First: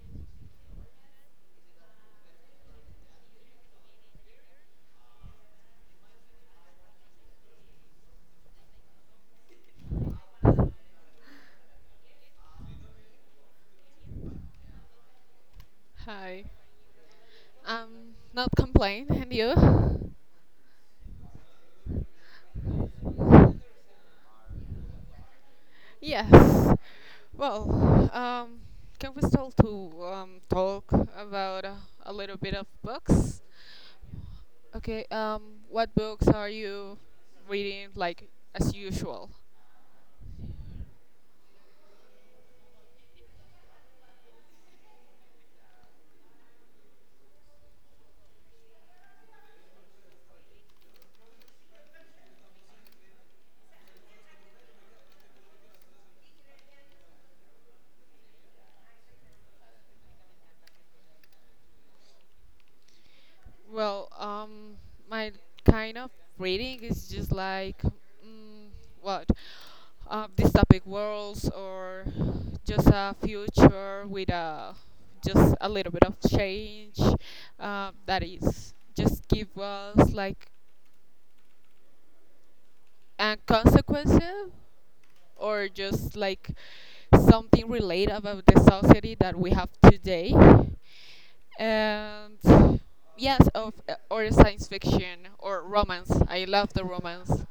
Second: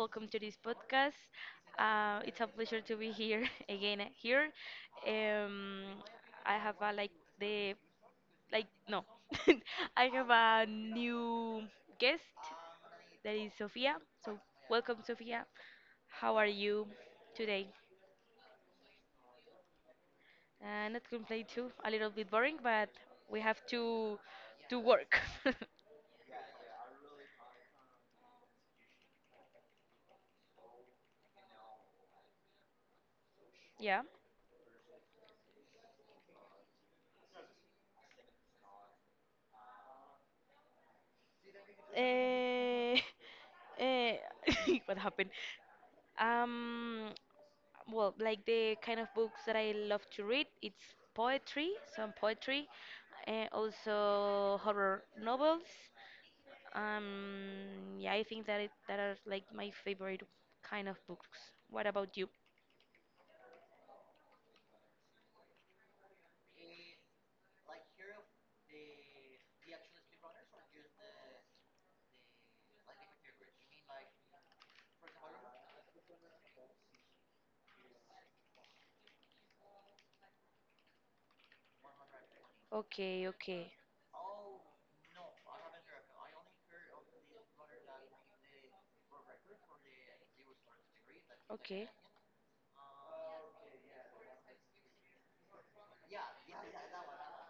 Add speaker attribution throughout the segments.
Speaker 1: welcome to this podcast. It's a pleasure to be here again here. Um, I have a like the like no, I have a new guest that is Sophia. So welcome, Sophia. How
Speaker 2: Hi.
Speaker 1: are you today?
Speaker 2: Not complain, and you?
Speaker 1: Not complain too. A little bit boring, but we have to work.
Speaker 2: Yes. Well, can we start to talk about a little bit of books?
Speaker 1: Yeah.
Speaker 2: Okay. What books are you reading, like as usual?
Speaker 1: Eh, eh, what happened? Um, well, like the kind of books that I love to read, it's poetry, some poetry, and also horror novels. Yeah, I think that that are like my favorite kind of books. What about you?
Speaker 2: Well, my kind of reading is just like, what, dystopic worlds or just a future with a just a little bit of change that is just give us like
Speaker 1: Okay,
Speaker 2: a
Speaker 1: okay,
Speaker 2: consequence or just like something related about the society that we have today
Speaker 1: okay.
Speaker 2: and yes of or science fiction or romance. I love the romance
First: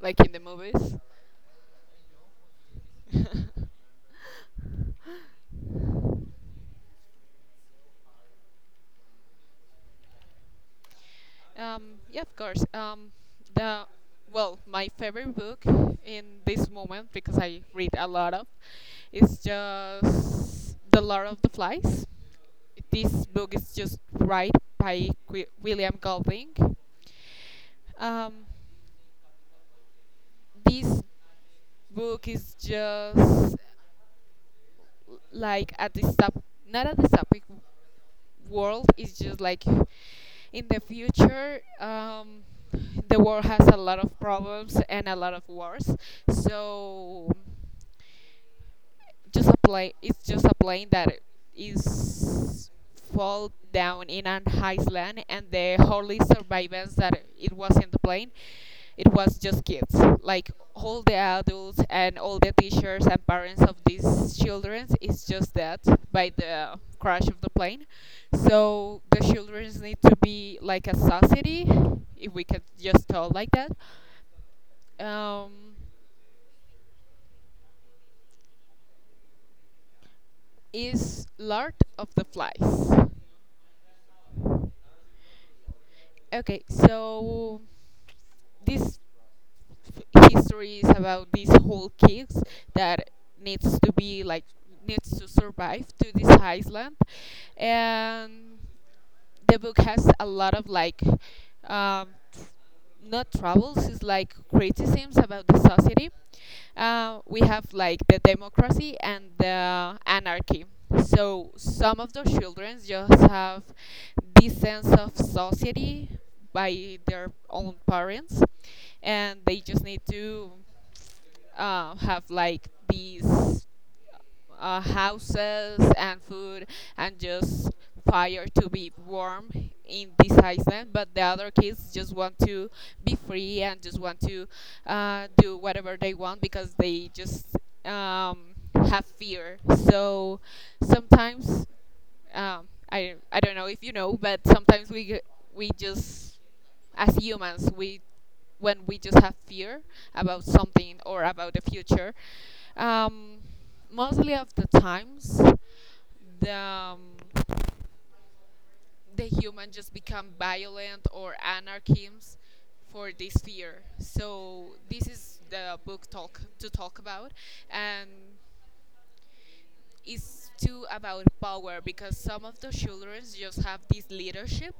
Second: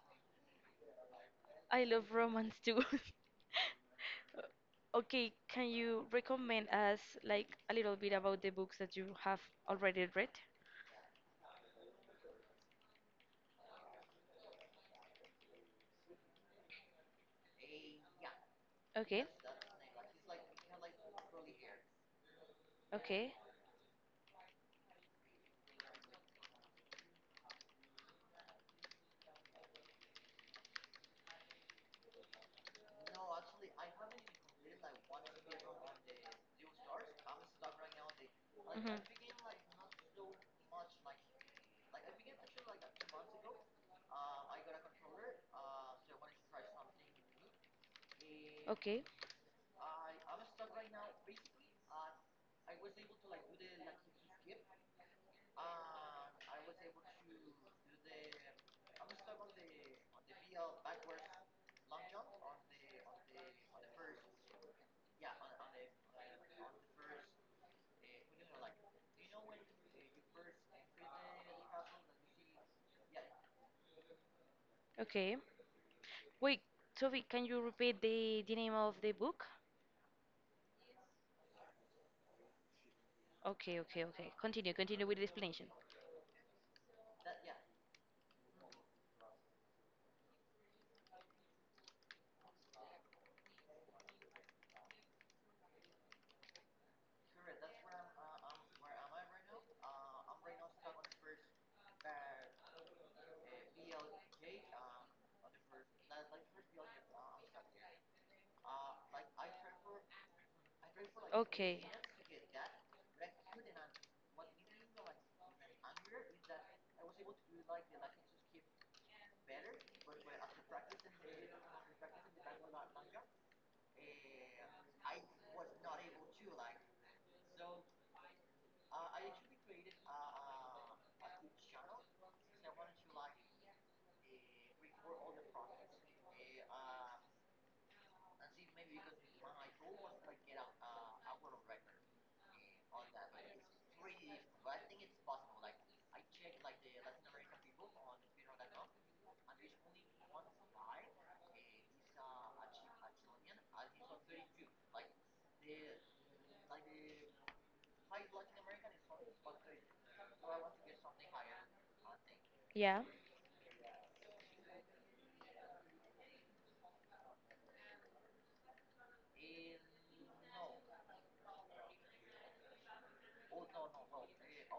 Speaker 2: like in the movies.
Speaker 1: I love romance too. Uh, Okay, can you recommend us like a little bit about the books that you have already read?
Speaker 2: Yeah, of course. The well, my favorite book in this moment because I read a lot of
Speaker 1: Okay,
Speaker 2: is just The Lord of the Flies. This
Speaker 1: okay.
Speaker 2: book is just right by William Golding. Um, this book is just like at the stop, not at the stopic world.
Speaker 1: Hmm.
Speaker 2: It's just like in the future. The world has a lot of problems and a lot of wars, so
Speaker 1: Okay,
Speaker 2: just a plane, it's just a plane that is fall down in an island, and the only survivors that it wasn't the plane, it was just kids. Like all the adults and all the teachers and parents of these children is just that by the crash of the plane, so the children need to be like a society, if we could just tell like that.
Speaker 1: okay.
Speaker 2: Um,
Speaker 1: Wait, Sophie, can you repeat the name of the book?
Speaker 2: is Lord of the Flies.
Speaker 1: Okay, okay, okay. Continue, continue with the explanation.
Speaker 2: Okay, so this history is about these whole kids that needs to be like needs to survive to this island. And the book has a lot of like, um, not troubles, it's like criticisms about the society. Uh, we have like the democracy and the anarchy, so
Speaker 1: Okay.
Speaker 2: some of the children just have this sense of society by their own parents, and they just need to have like these houses and food, and just fire to be warm in this island. But the other kids just want to be free and just want to do whatever they want because they just um, have fear. So sometimes, I don't know if you know, but sometimes we just, as humans, we, when we just have fear about something or about the future, um, mostly of the times the um, the human just become violent or anarchists
Speaker 1: Yeah.
Speaker 2: for this fear. So this is the book talk about, and is too about power because some of the children just have this leadership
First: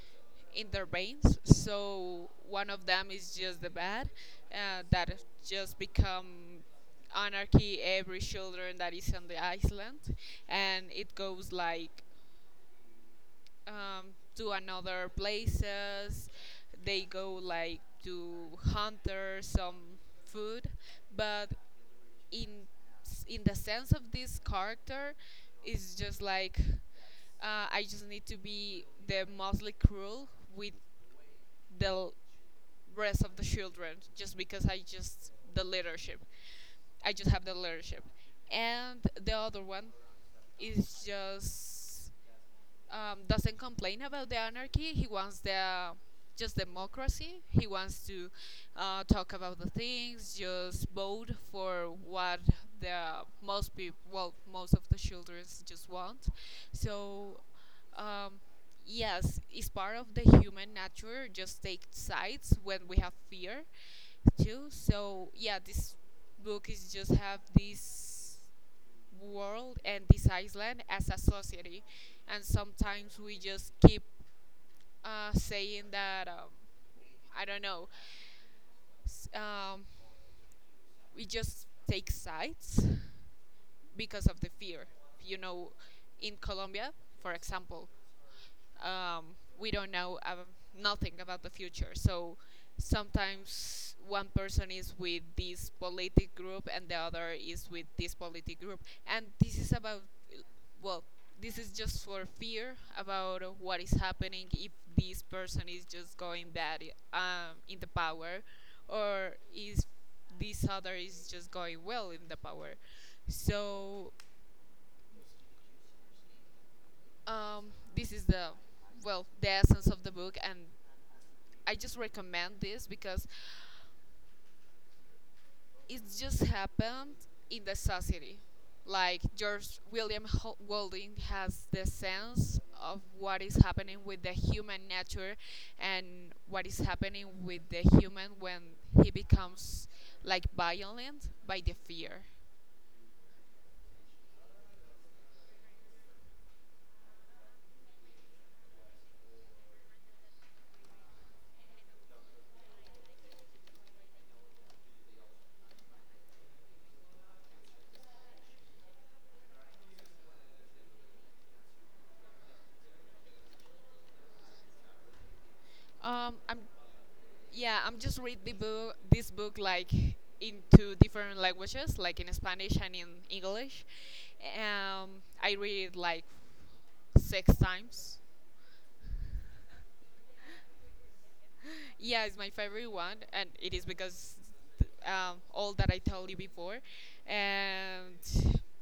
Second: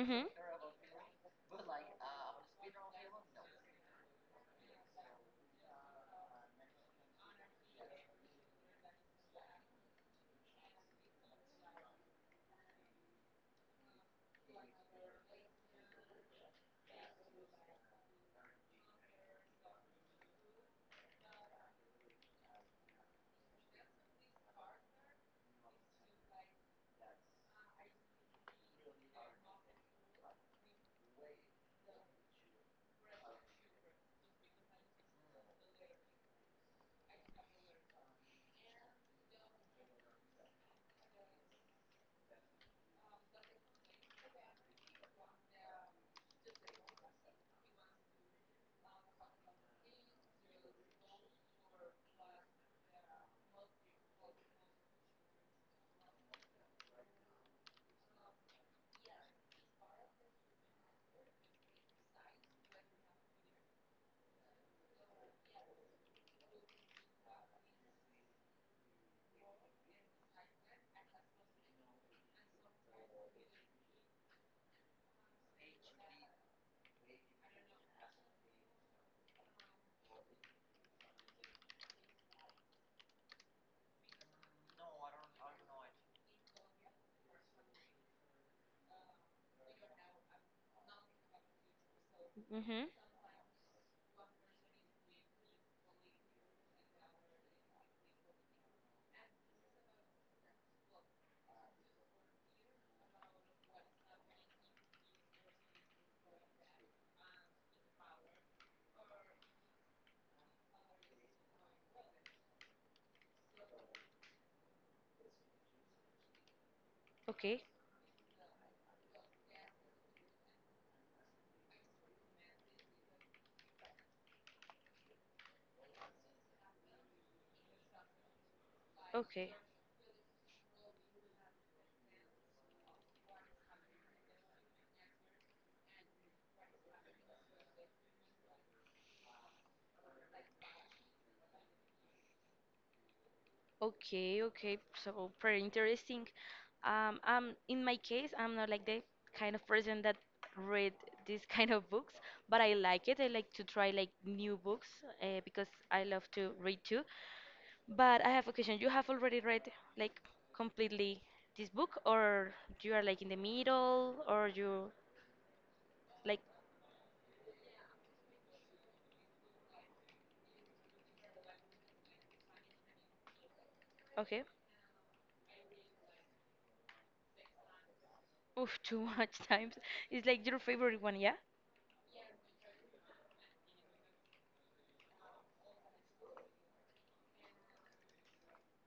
Speaker 1: Mm-hmm.
Speaker 2: in their veins. So one of them is just the bad that just become anarchy every children that is on the island, and it goes like um, to another places. They go like to hunter some food, but in in the sense of this character, it's just like, I just need to be the mostly cruel with the l- rest of the children, just because I just the leadership. I just have the leadership, and the other one is just doesn't complain about the anarchy. He wants the just democracy. He wants to talk about the things, just vote for what the most people, well, most of the children just want. So, um, yes, it's part of the human nature. Just take sides when we have fear, too. So yeah, this book is just have this world and this island as a society, and sometimes we just keep saying that um, I don't know s- um, we just take sides because of the fear, you know, in Colombia, for example, we don't know nothing about the future. So
Speaker 1: Mm-hmm.
Speaker 2: sometimes one person is with this politic group and the other is with this politic group, and this is about, well, this is just for fear about what is happening if this person is just going bad in the power, or is this other is just going well in the power. So,
Speaker 1: Okay.
Speaker 2: um, this is the, well, the essence of the book, and I just recommend this because it just happened in the society. Like
Speaker 1: Okay.
Speaker 2: George William Golding has the sense of what is happening with the human nature and what is happening with the human when he becomes like violent by the fear.
Speaker 1: Okay, okay. So pretty interesting. In my case, I'm not like the kind of person that read these kind of books, but I like it. I like to try like new books because I love to read too. But I have a question. You have already read like completely this book, or you are like in the middle, or you
Speaker 2: Um,
Speaker 1: like
Speaker 2: I'm, yeah, I'm just read the book, this book like in 2 different languages, like in Spanish and in English.
Speaker 1: okay,
Speaker 2: I read it like 6 times.
Speaker 1: oof. Too much times. It's like your favorite one, yeah?
Speaker 2: Yeah, it's my favorite one, and it is because all that I told you before, and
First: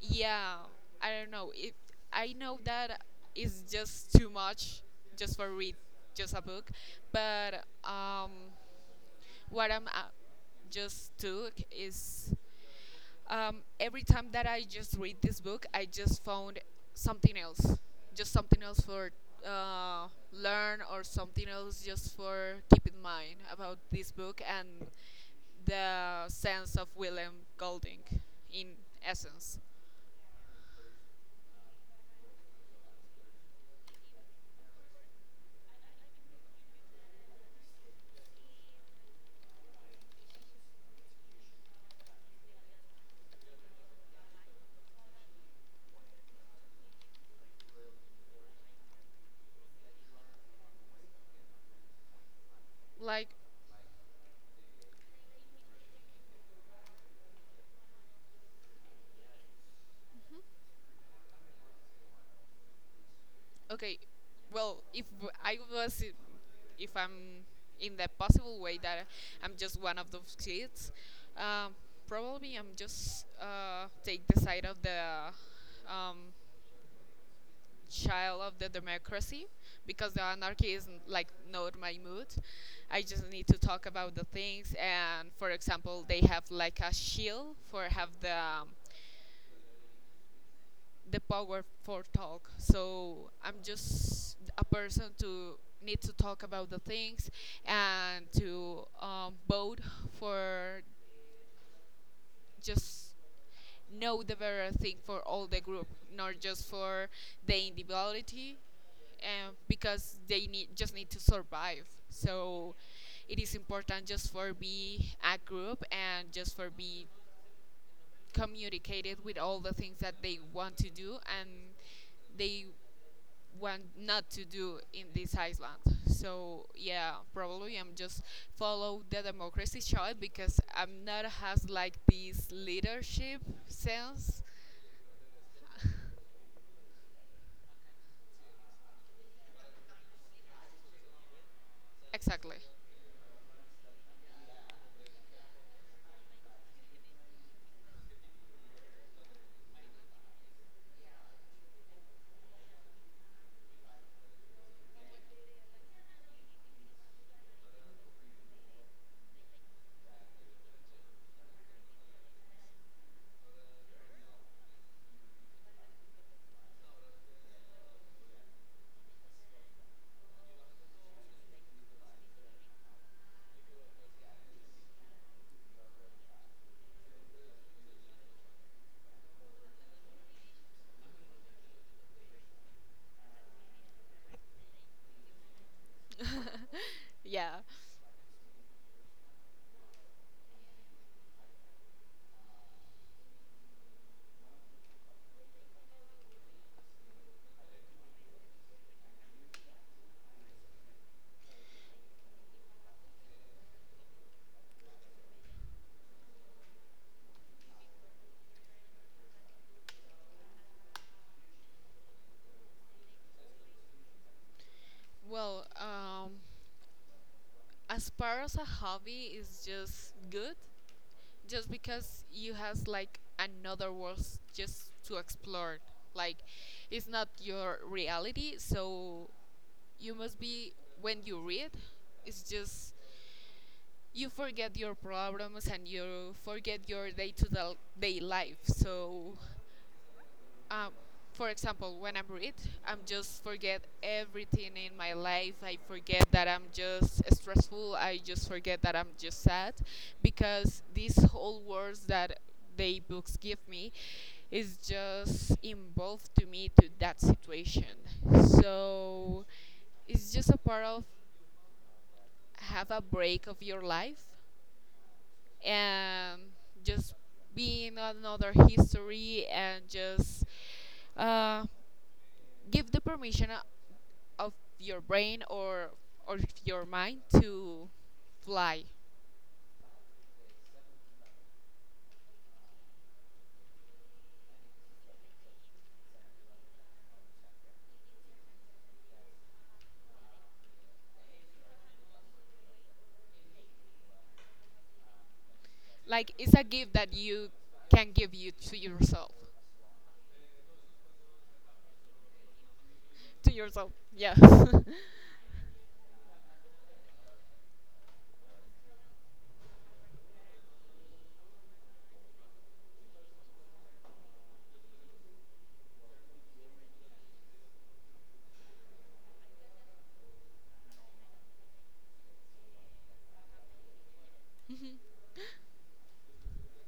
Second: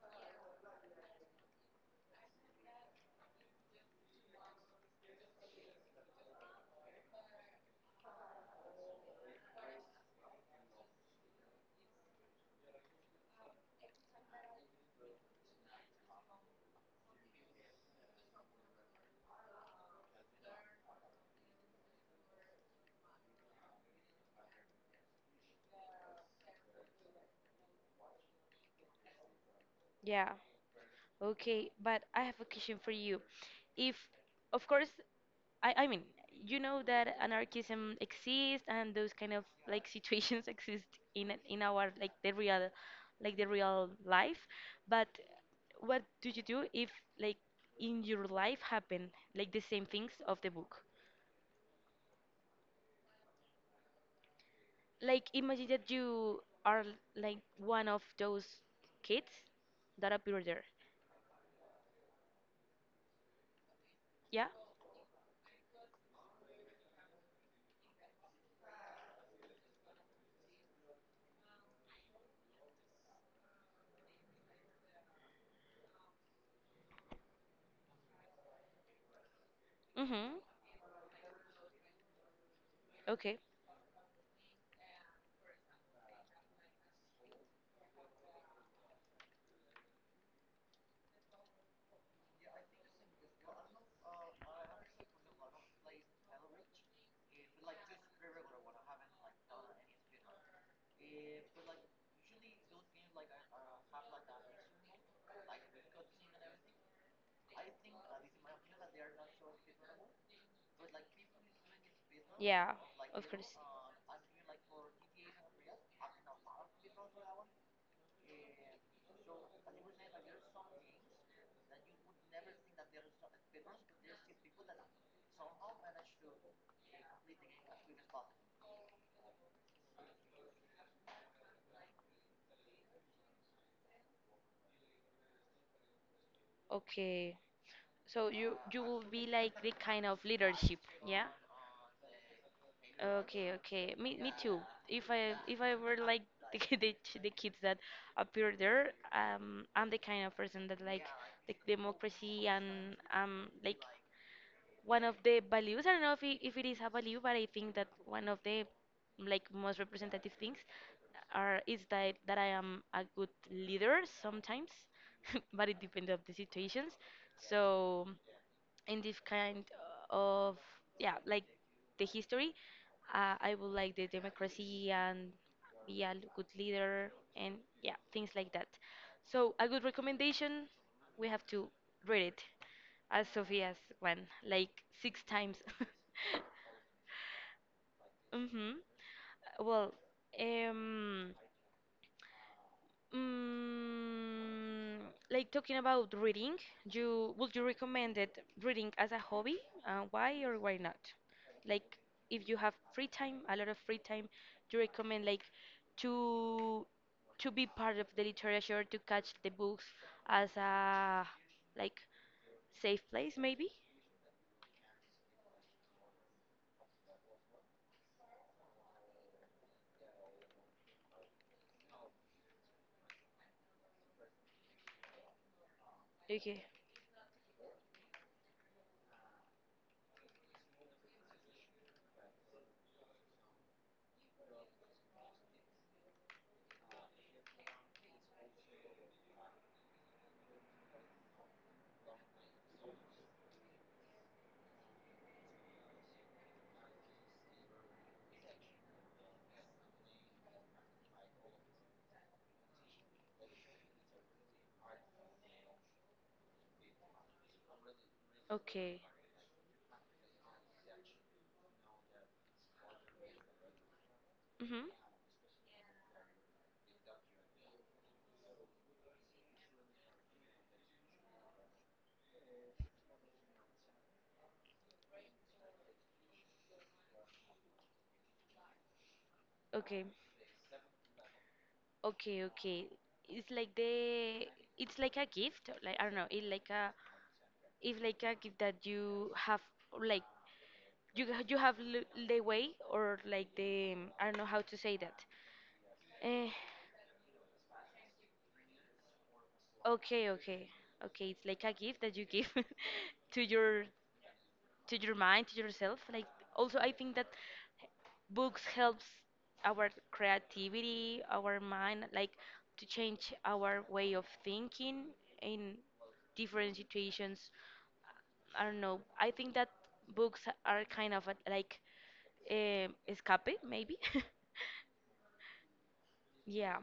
Speaker 2: yeah, I don't know. I know that is just too much just for read just a book, but what I'm just took is, um, every time that I just read this book, I just found something else, just something else for learn or something else just for keep in mind about this book and the sense of William Golding in essence.
Speaker 1: Yeah. Okay, but I have a question for you. If, of course, I mean, you know that anarchism exists and those kind of like situations exist in our like the real life. But what do you do if like in your life happen like the same things of the book?
Speaker 2: Like,
Speaker 1: Like imagine that you are like one of those kids that appear there.
Speaker 2: okay,
Speaker 1: Yeah.
Speaker 2: well, I was, i- if I'm in the possible way that I'm just one of those kids, um, probably I'm just take the side of the um, child of the democracy because the
Speaker 1: Mm-hmm.
Speaker 2: anarchy is like not my mood. I just
Speaker 1: Okay.
Speaker 2: need to talk about the things, and for example, they have like a shield for have the power for talk. So I'm just a person to need to talk about the things and to vote for just know the better thing for all the group, not just for the individuality, because they need just need to survive. So
Speaker 1: Yeah, of
Speaker 2: it is
Speaker 1: course.
Speaker 2: important just for be a group and just for be communicated with all the things that they want to do and they what not to do in this island. So yeah, probably I'm just follow the democracy shot because I'm not has like this leadership sense.
Speaker 1: Okay. So you will be like the kind of leadership, yeah?
Speaker 2: Exactly.
Speaker 1: Okay, okay. Me too. If I were like the kids that appear there, I'm the kind of person that like the democracy and like one of the values. I don't know if it is a value, but I think that one of the like most representative things are is that that I am a good leader sometimes, but it depends of the situations. So in this kind of yeah, like the history, I would like the democracy and be a good leader and yeah, things like that. So a good recommendation, we have to read it as Sophia's one, like six times.
Speaker 2: Yeah.
Speaker 1: Hmm. Well, um, mm, like talking about reading, you would you recommend it reading as a hobby? Why or why not? Like, if you have free time, a lot of free time, do you recommend like to to be part of the literature, to catch the books as a like safe place, maybe?
Speaker 2: Well, as far as a hobby is just good, just because you has like another world just to explore. Like,
Speaker 1: Okay.
Speaker 2: it's not your reality, so you must be, when you read, it's just you forget your problems and you forget your day-to-day life. So um, for example, when I'm read, I'm just forget everything in my life. I forget that I'm just stressful. I just forget that I'm just sad because these whole words that they books give me is just involved to me to that situation.
Speaker 1: Okay.
Speaker 2: So it's just a part of have a break of your life
Speaker 1: Hmm.
Speaker 2: and just be in another history, and just uh, give the permission of your brain or your mind to fly.
Speaker 1: Okay. Okay, okay. It's like the it's like a gift, like I don't know, it's like a gift that you have like you ha- you have l the way or like the I don't know how to say that.
Speaker 2: Like it's
Speaker 1: Eh,
Speaker 2: a gift that you can give you to yourself.
Speaker 1: okay, okay. Okay, it's like a gift that you give to
Speaker 2: To
Speaker 1: your
Speaker 2: yourself, yes.
Speaker 1: to your mind, to yourself. Like also, I think that books helps our creativity, our mind, like to change our way of thinking in different situations. I don't know. I think that books are kind of like escape, maybe. Yeah.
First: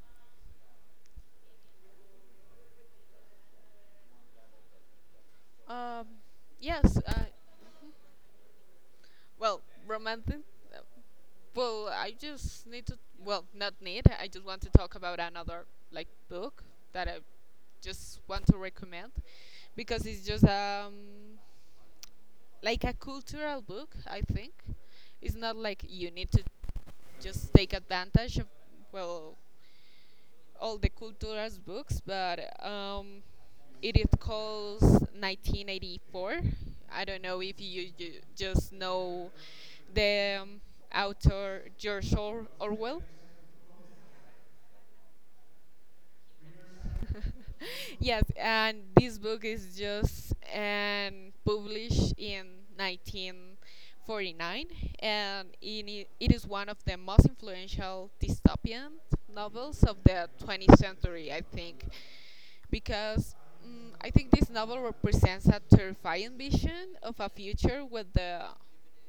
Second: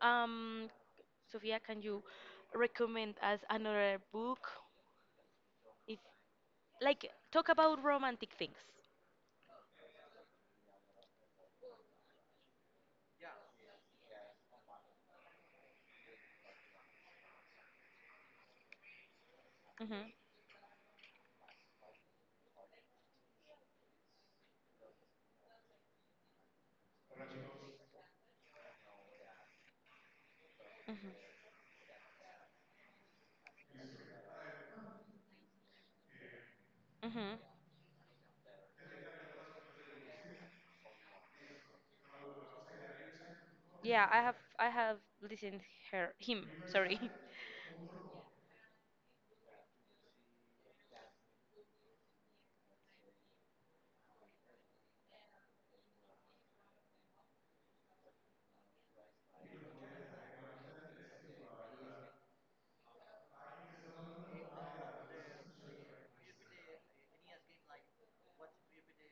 Speaker 1: Um, Sophia, can you recommend us another book? If
Speaker 2: um yes
Speaker 1: like
Speaker 2: uh,
Speaker 1: talk about romantic things.
Speaker 2: Well, romantic. Well, I just need to. Well, not need. I just want to talk about another like book that I just want to recommend because
Speaker 1: Mhm.
Speaker 2: it's just like a cultural book. I think it's not like you need to just take advantage of, well, all the
Speaker 1: Mhm.
Speaker 2: culturas books, but um, it is called 1984. I don't
Speaker 1: Mhm.
Speaker 2: know if you, you just know the author George Orwell.
Speaker 1: Yeah, I have listened her him, sorry.
Speaker 2: Yes, and this book is just published in 1949, and in it, it is one of the most influential dystopian novels of the 20th century, I think, because I think this novel represents a terrifying vision of a future with the,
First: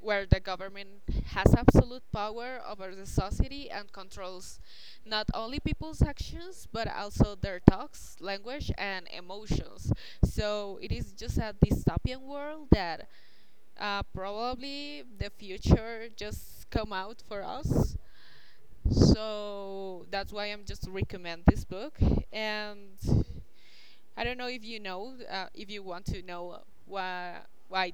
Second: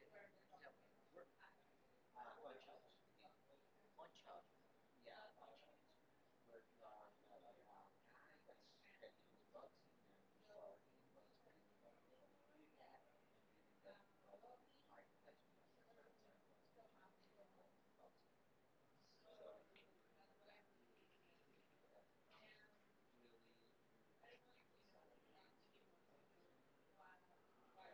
Speaker 2: where the government has absolute power over the society and controls not only people's actions but also their thoughts, language, and emotions. So it is just a dystopian world that probably the future just come out for us, so that's why I'm just recommend this book. And I don't know, if you want to know why why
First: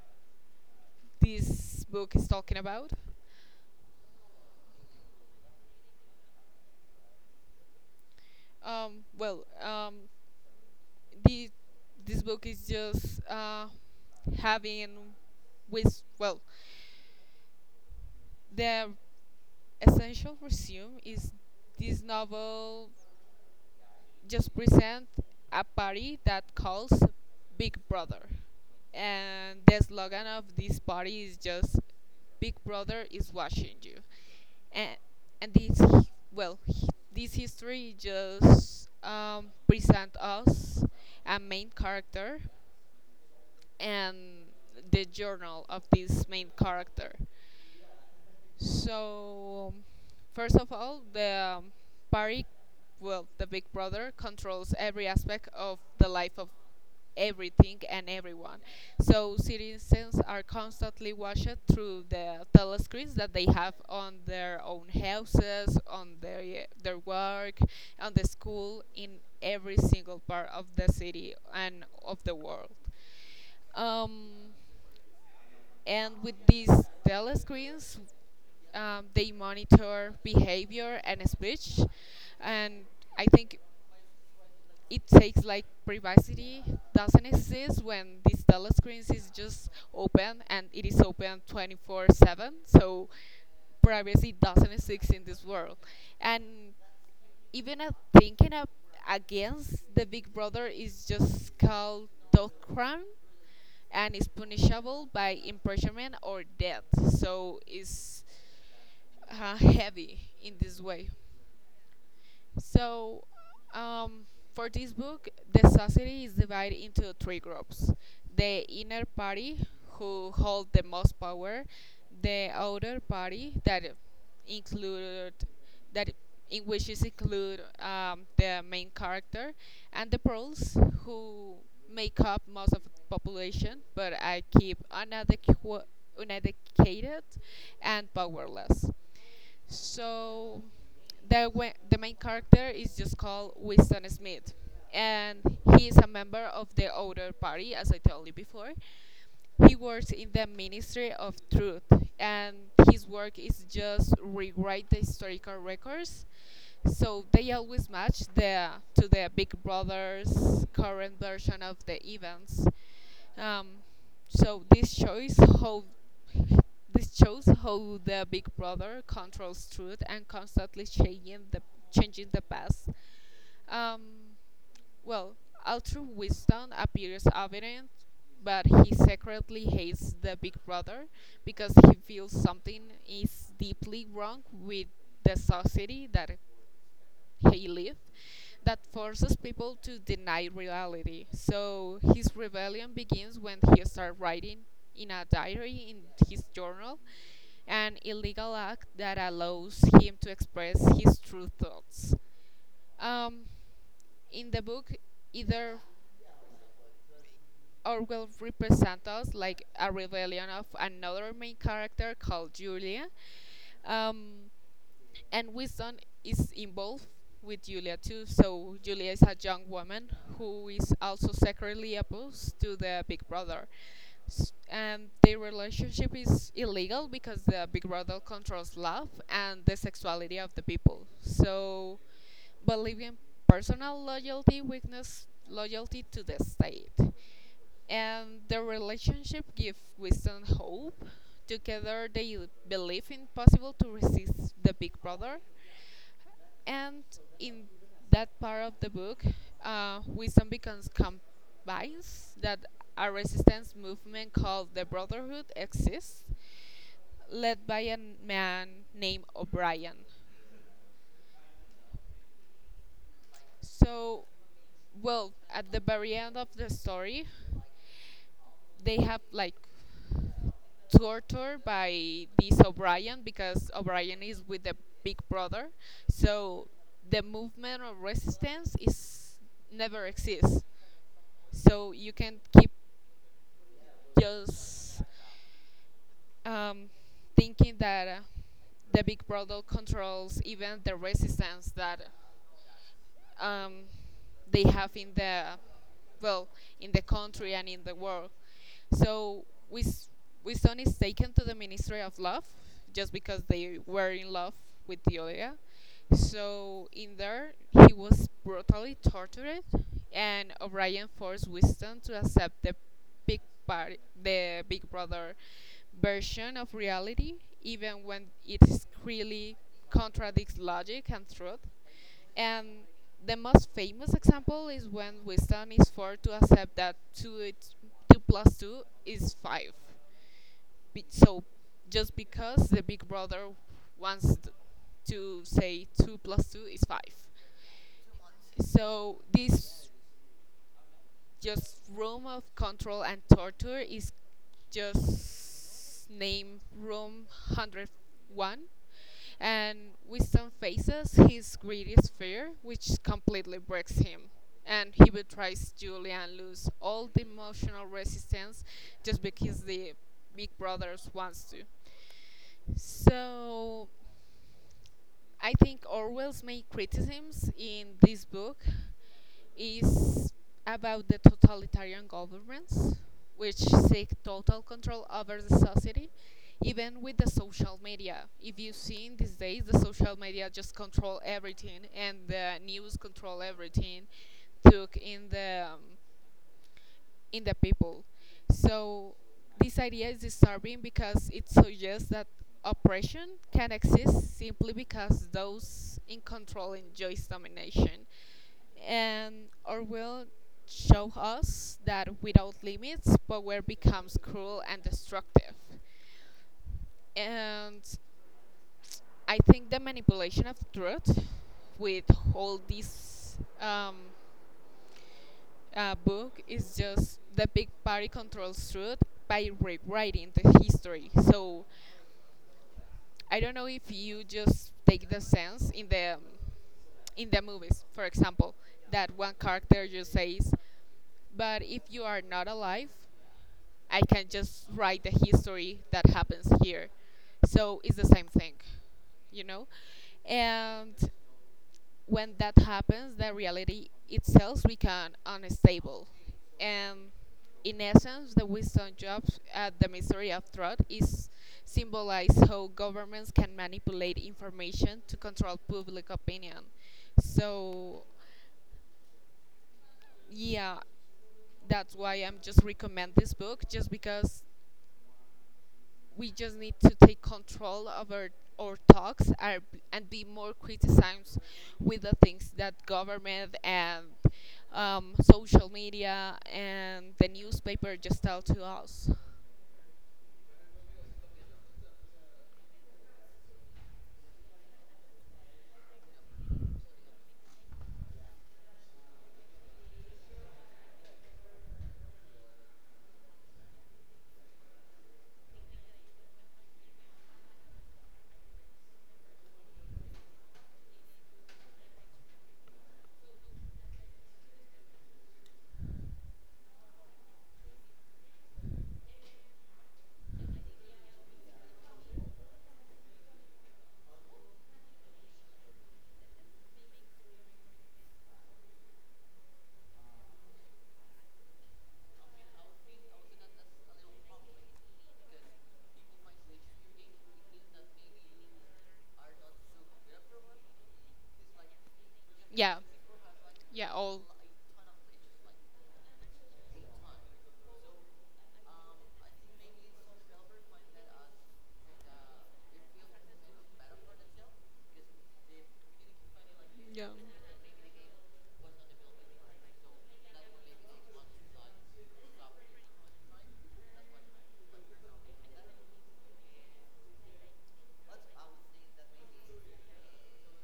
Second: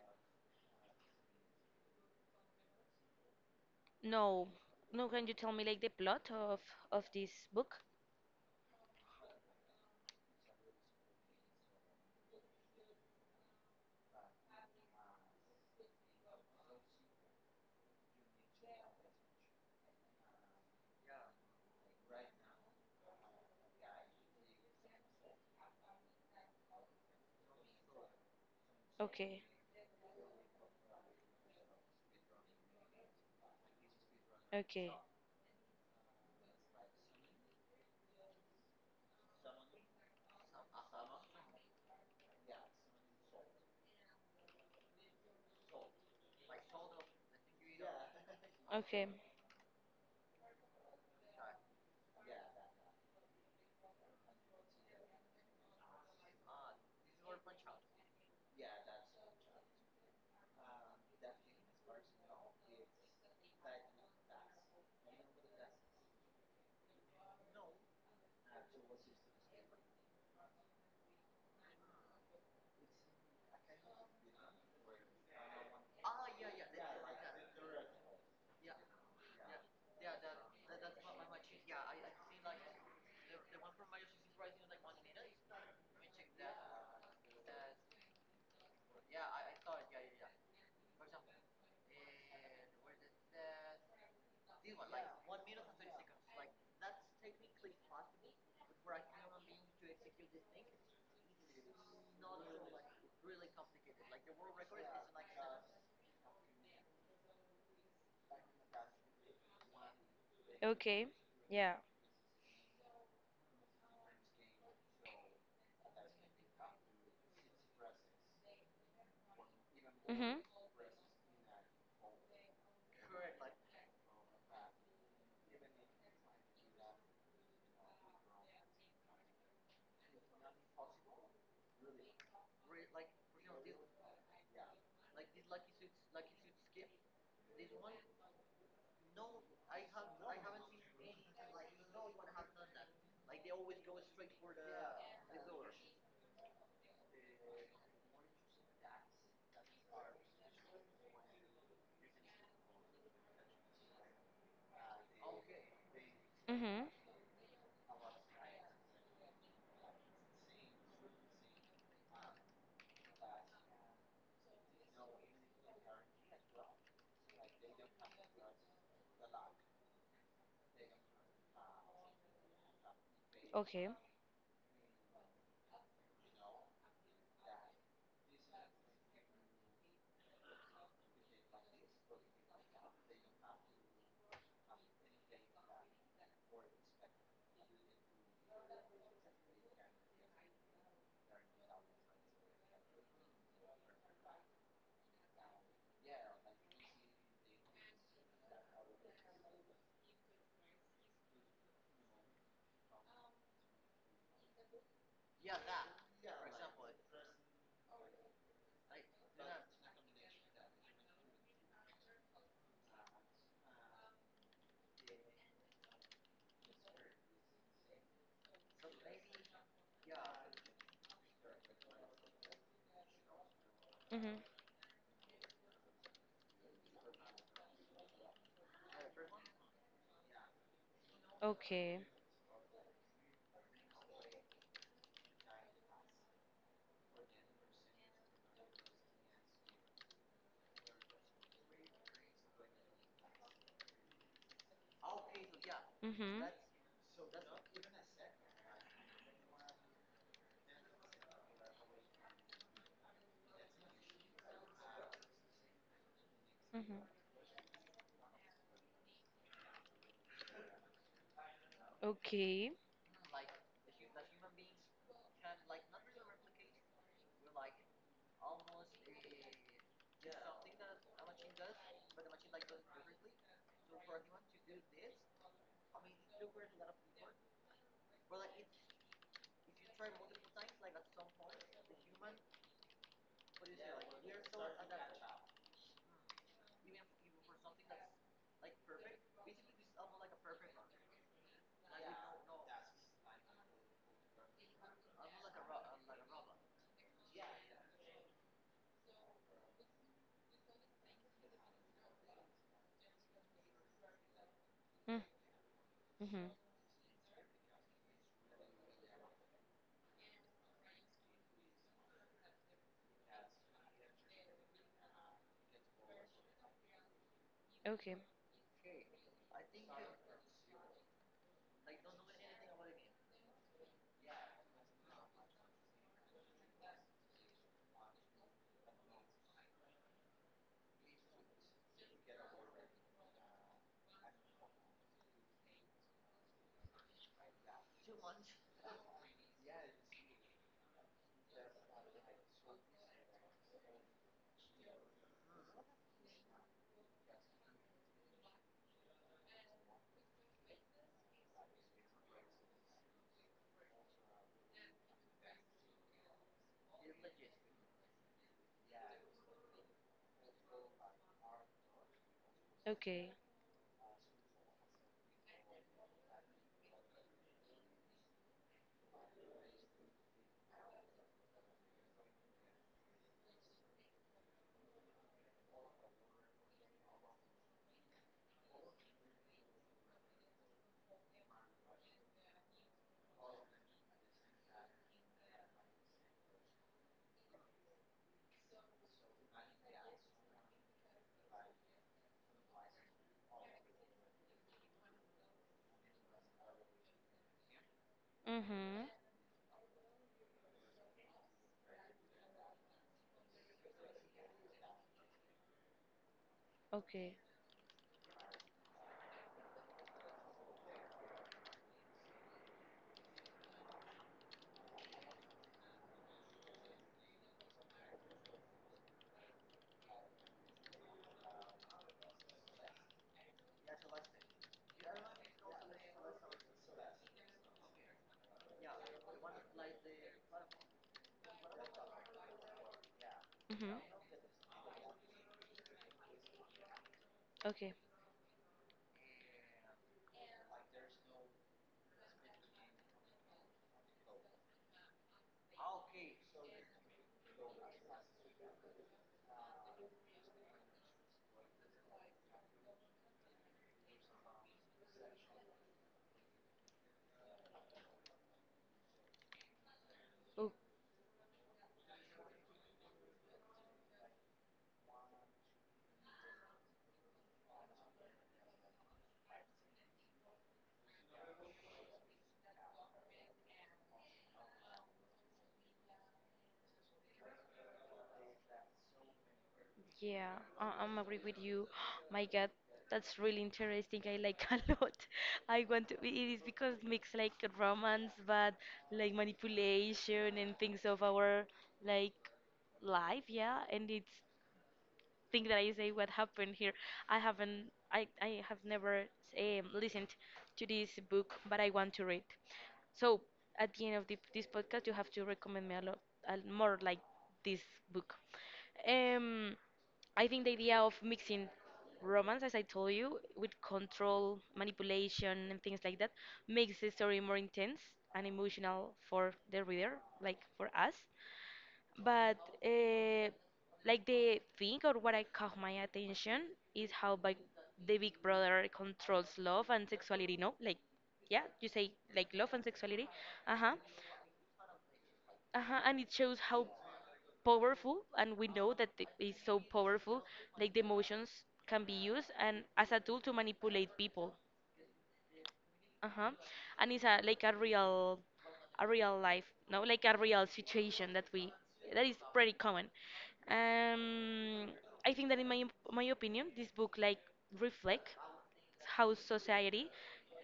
Speaker 2: this book is talking about.
Speaker 1: No. No, can you tell me like the plot of this book?
Speaker 2: Well, the this book is just having with, well, the essential resume is this novel just present a party that calls Big Brother.
Speaker 1: Okay.
Speaker 2: And the slogan of this party is just Big Brother is watching you.
Speaker 1: Okay.
Speaker 2: And, and this, well, hi- this history just present us a main character and the journal of this main character.
Speaker 1: Okay.
Speaker 2: So, first of all, the party, well, the Big Brother controls every aspect of the life of everything and everyone. So citizens are constantly watched through the telescreens that they have on their own houses, on their work, on the school, in every single part of the city and of the world. Um, and with these telescreens, they monitor behavior and speech. And I think it takes like privacy doesn't exist when these telescreens is just open, and it is open 24/7. So privacy doesn't exist in this world. And even thinking up against the Big Brother is just called dog crime, and is punishable by imprisonment or death. So it's heavy in this
Speaker 1: Okay.
Speaker 2: way.
Speaker 1: Yeah.
Speaker 2: So, um, for this book, the society is divided into three groups: the inner party, who
Speaker 1: Mhm.
Speaker 2: hold the most power, the outer party, that include that in which is include the main character, and the pearls, who make up most of the population, but are keep uneducated and powerless. So the main character is just called Winston Smith, and he is a member of the Outer Party, as I told you before. He works in the Ministry of Truth, and his work is just rewrite the historical records,
Speaker 1: Mhm.
Speaker 2: so they always match the to the Big Brother's current version of the events. Um, so this shows how the Big Brother controls truth and constantly changing the past.
Speaker 1: Okay.
Speaker 2: Um, well, although Winston appears evident, but he secretly hates the Big Brother because he feels something is deeply wrong with the society that he lives, that forces people to deny reality. So his rebellion begins when he starts writing in a diary in his journal, an illegal act that allows him to express his true thoughts. um, in the book either Orwell represents us like a rebellion of another main character called Julia. Um, and Winston is involved with Julia too. So Julia is a young woman who is also secretly opposed to the Big Brother.
Speaker 1: Mhm.
Speaker 2: And their relationship is illegal because the Big Brother controls love and the sexuality of the people. So
Speaker 1: Okay.
Speaker 2: believe personal loyalty, weakness, loyalty to the state and the relationship gives wisdom hope. Together, they believe in possible to resist the Big Brother,
Speaker 1: Mhm.
Speaker 2: and in that part of the book, wisdom becomes convinced that a resistance movement called the Brotherhood exists,
Speaker 1: Mhm.
Speaker 2: led by a man named O'Brien.
Speaker 1: Okay.
Speaker 2: So, well, at the very end of the story, they have like torture by this O'Brien because O'Brien is with the Big Brother, so the movement of resistance is never exists. So you can keep just um, thinking that the Big Brother controls even the resistance that um, they have in the, well, in the country and in the world. So Wisdom is taken to the Ministry of Love just because they were in love with
Speaker 1: Mm.
Speaker 2: Julia.
Speaker 1: Mhm.
Speaker 2: So in there, he was brutally tortured, and O'Brien forced Winston to accept the big party, the Big Brother version of reality, even
Speaker 1: Okay.
Speaker 2: when it really contradicts logic and truth. And the most famous example is when Winston is forced to accept that two plus two is five. So just because the Big Brother wants t- to say two plus two is five. So this just room of control and torture is just named room 101, and Winston faces his greatest fear, which completely breaks him, and he betrays Julie and loses all the emotional resistance just because the big brothers wants to.
Speaker 1: Okay.
Speaker 2: So I think Orwell's main criticisms in this book is about the totalitarian governments, which seek total control over the society, even with the social media. If you see in these days, the social media just control everything and the news control everything, took in the people. So this idea is disturbing because it suggests that oppression can exist simply because those in control enjoy domination.
Speaker 1: Mhm.
Speaker 2: And Orwell show us that without limits, power becomes cruel and destructive.
Speaker 1: Okay.
Speaker 2: And I think the manipulation of truth with all these book is just the big party controls truth by rewriting the history. So I don't know if you just take the sense in the movies, for example, that one character just says, "But if you are not alive,
Speaker 1: Mhm.
Speaker 2: I can just write the history that happens here." So
Speaker 1: Okay.
Speaker 2: it's the same thing, you know, and when that happens, the reality itself becomes unstable. And in essence, the wisdom jobs at the mystery of truth is symbolized how governments can manipulate information to control public opinion. So, yeah, that's why I'm just recommend this book just because we just need to take control of our talks are, and be more criticized with the things that government and social media and the newspaper just tell to us.
Speaker 1: Yeah, I'm agree with you. My God, that's really interesting. I like a lot. I want to. It is because mix like romance, but like manipulation and things of our like life. Yeah, and it's thing that I say what happened here. I haven't, I have never listened to this book, but I want to read. So at the end of this podcast, you have to recommend me more like this book. Um, I think the idea of mixing romance, as I told you, with control, manipulation, and things like that, makes the story more intense and emotional for the reader, like for us. But uh, like the thing or what I caught my attention is how big the Big Brother controls love and sexuality. No, like yeah, you say like love
Speaker 2: Yeah,
Speaker 1: and sexuality. Uh
Speaker 2: yeah,
Speaker 1: huh.
Speaker 2: all.
Speaker 1: Uh huh. And it shows how powerful, and we know that it is so powerful. Like the emotions can be used and as a tool to manipulate people. Uh-huh.
Speaker 2: Yeah.
Speaker 1: And it's a like a real life, no, like a real situation that is pretty common. um I think that in my opinion, this book like reflect how society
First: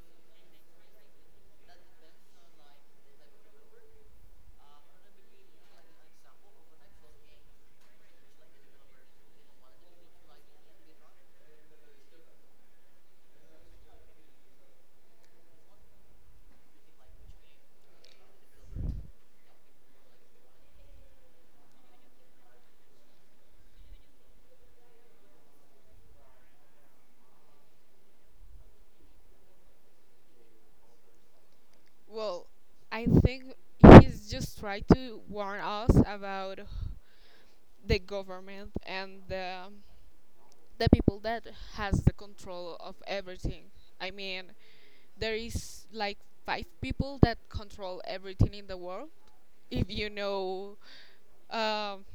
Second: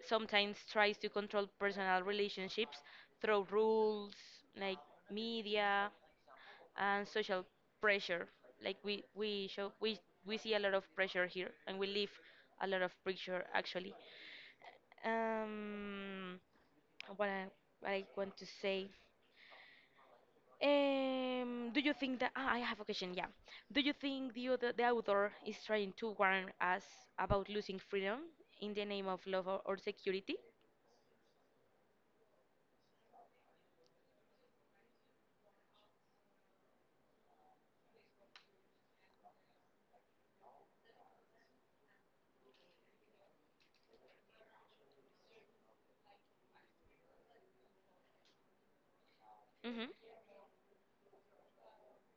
Speaker 1: sometimes tries to control personal relationships through rules like media and social pressure. Like we show we see a lot of pressure here and we live a lot of pressure actually. um, what I, what I want to say. Do you think that ah, I have a question? Yeah. Do you think the author is trying to warn us about losing freedom in the name of love, or security?
Speaker 2: Well, I think he's just trying to warn us about the government and the people that has the control of everything. I mean, there is like five people that control everything in the world. If
Speaker 1: Mm-hmm.
Speaker 2: you know, um,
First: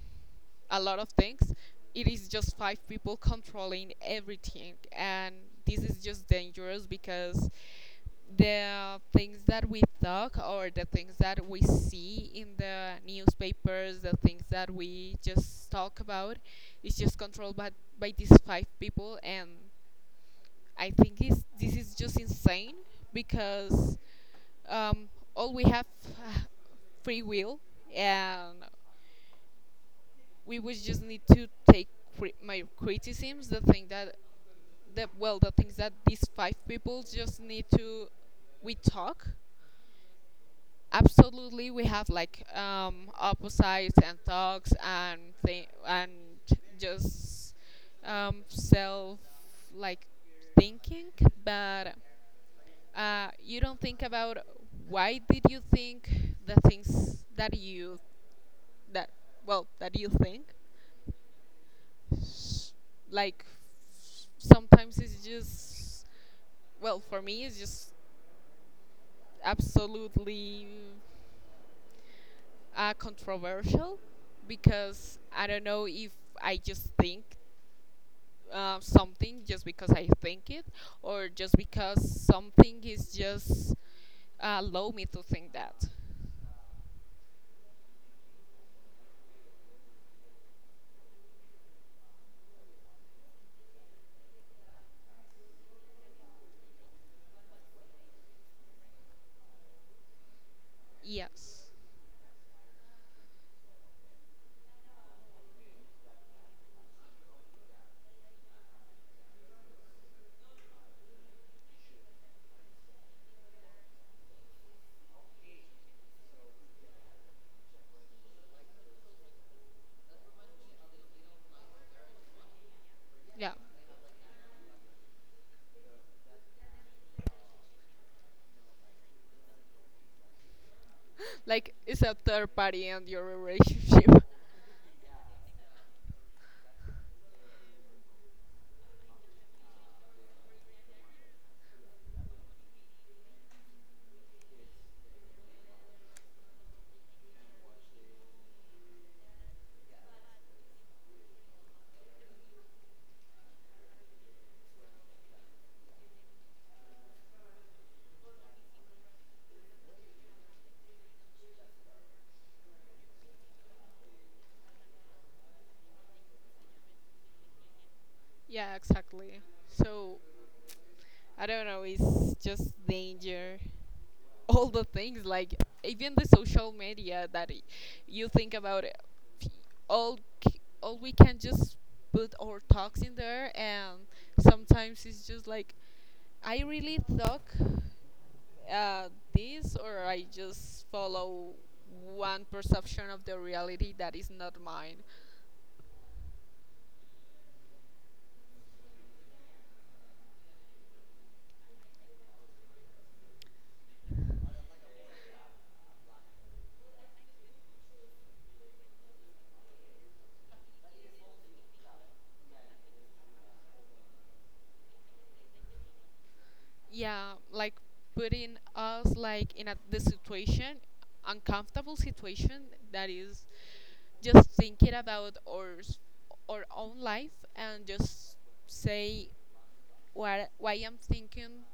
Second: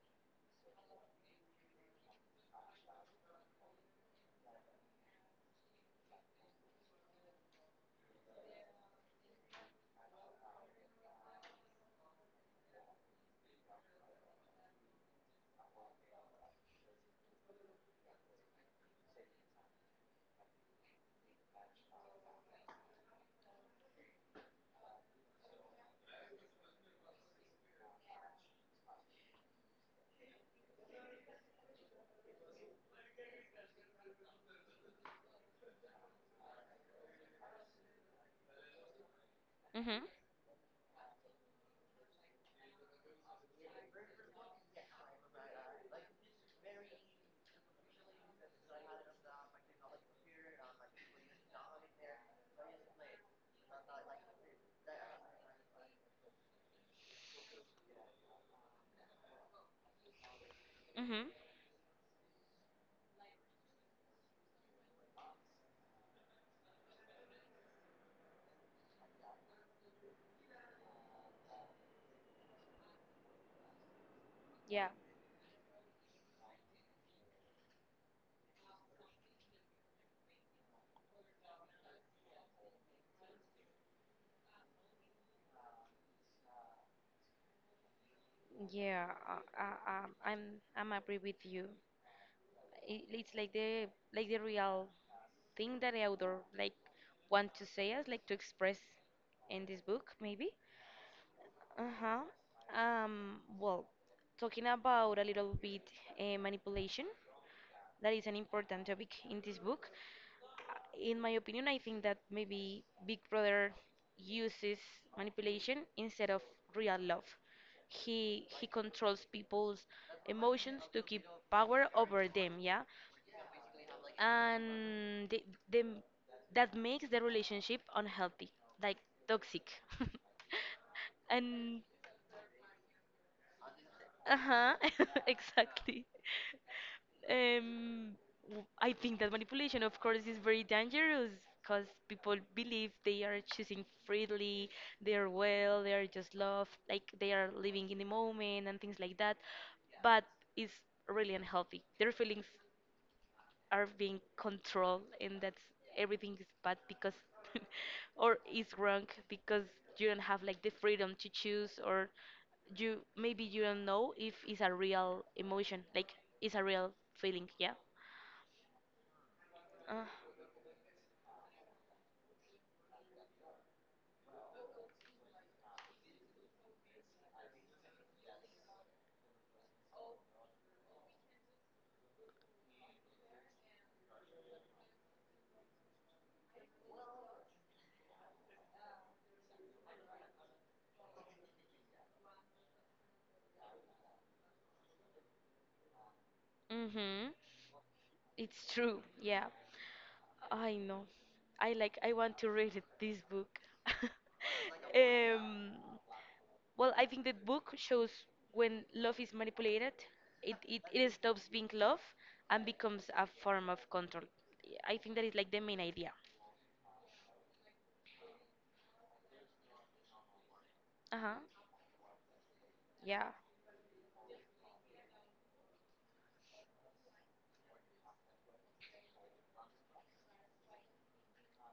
Speaker 2: a lot of things. It is just five people controlling everything, and this is just dangerous because the things that we talk or the things that we see in the newspapers, the things that we just talk about, is just controlled by these five people, and I think it's, this is just insane because um, all we have free will, and we would just need to take my criticisms the thing that the, well, the things that these five people just need to we talk
Speaker 1: Mm-hmm.
Speaker 2: absolutely. We have like opposites and talks and thing, and just self like thinking. But you don't think about why did you think the things that you that well, that you think,
Speaker 1: Mm-hmm.
Speaker 2: s- like sometimes it's just, well, for me it's just absolutely controversial,
Speaker 1: Yeah.
Speaker 2: because I don't know if I just think something just because I think it, or just because something is just allow me to think that.
Speaker 1: Yeah. I'm agree with you. It's like the real thing that the author like want to say us, like to express in this book, maybe.
Speaker 2: Yes.
Speaker 1: Uh-huh. Well, talking about a little bit manipulation, that is an important topic in this book. In my opinion, I think that maybe Big Brother uses manipulation instead of real love. He controls people's emotions to keep power over them, yeah?
Speaker 2: Yeah.
Speaker 1: And the, that makes the relationship unhealthy, like toxic.
Speaker 2: Like
Speaker 1: And
Speaker 2: it's a third party in your relationship.
Speaker 1: uh-huh, exactly. Um, I think that manipulation, of course, is very dangerous because people believe they are choosing freely, they are just love, like they are living in the moment and things like that. But it's really unhealthy. Their feelings are being controlled, and that's everything is bad because or is wrong because you don't have like the freedom to choose, or you maybe you don't know if it's a real emotion, like it's a real feeling, yeah.
Speaker 2: Yeah, exactly.
Speaker 1: uh,
Speaker 2: So I don't know. It's just danger. All the things like even the social media that you think about it, f- all all we can just put our talks in there, and sometimes it's just like I really talk uh, this, or I just follow one perception of the reality that is not mine.
Speaker 1: mm-hmm. It's true, yeah. I know. I like I want to read this book. Um, well, I think the book shows when love is manipulated, it stops being love and becomes a form of control. I think that is like the main idea.
Speaker 2: Yeah, like putting us like in a the situation,
Speaker 1: Uh huh.
Speaker 2: uncomfortable situation that
Speaker 1: Yeah.
Speaker 2: is just thinking about our own life, and just say why I'm thinking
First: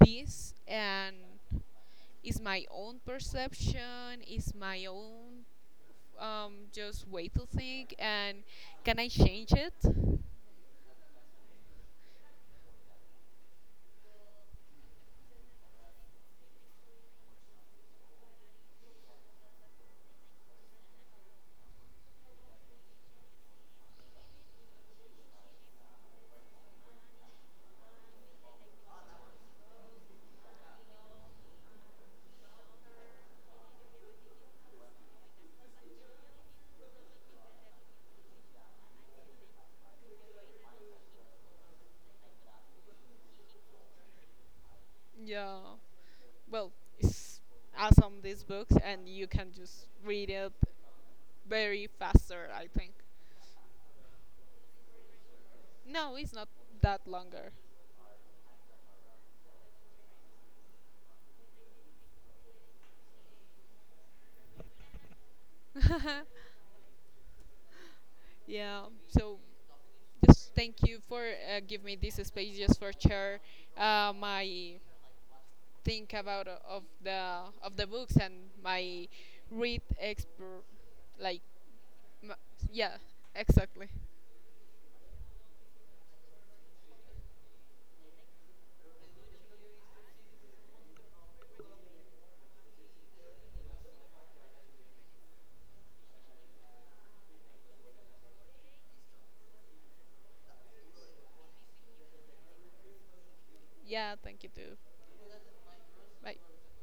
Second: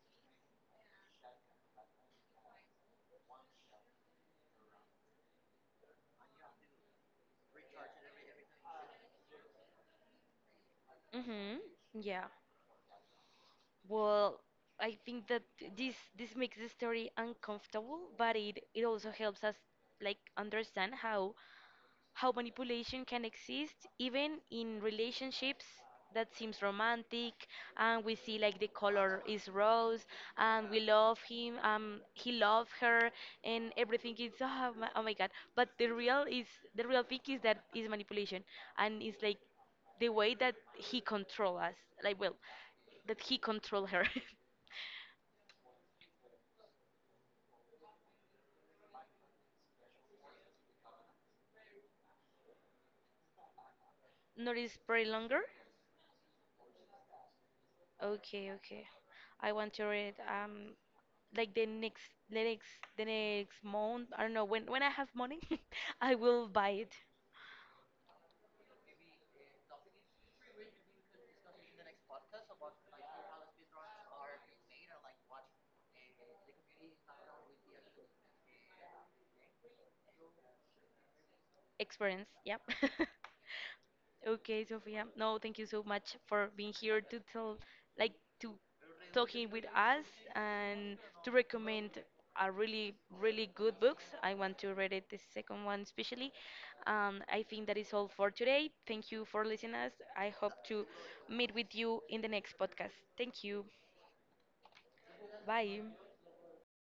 Speaker 2: this, and is my own perception, is my own just way to think, and can I change it.
Speaker 1: Mm-hmm. Yeah. Well, I think that this makes the story uncomfortable, but it also helps us like understand how manipulation can exist even in relationships that seems romantic, and we see like the color is rose and we love him, he love her, and everything is oh my, oh my god, but the real is the real thing is that is manipulation, and it's like the way that he control us, like well, that he control her.
Speaker 2: Yeah. Well, it's awesome these books, and you can just read it very faster, I think.
Speaker 1: Not is very longer.
Speaker 2: No, it's not that longer.
Speaker 1: Okay, okay. I want to read like the next the next month. I don't know when I have money, I will buy it.
Speaker 2: Yeah. So just thank you for give me this space just for share my think about of the books, and my read expert, like
Speaker 1: Experience.
Speaker 2: m-
Speaker 1: Yep.
Speaker 2: yeah, exactly.
Speaker 1: Okay, Sophia. No, thank you so much for being here to tell, like, to talking with us and to recommend a really, really good books. I want to read it, the second one especially. I think that is all for today. Thank you for listening us. I hope to meet with you in the next podcast. Thank you.
Speaker 2: Yeah, thank you too.
Speaker 1: Bye.
Speaker 2: Bye.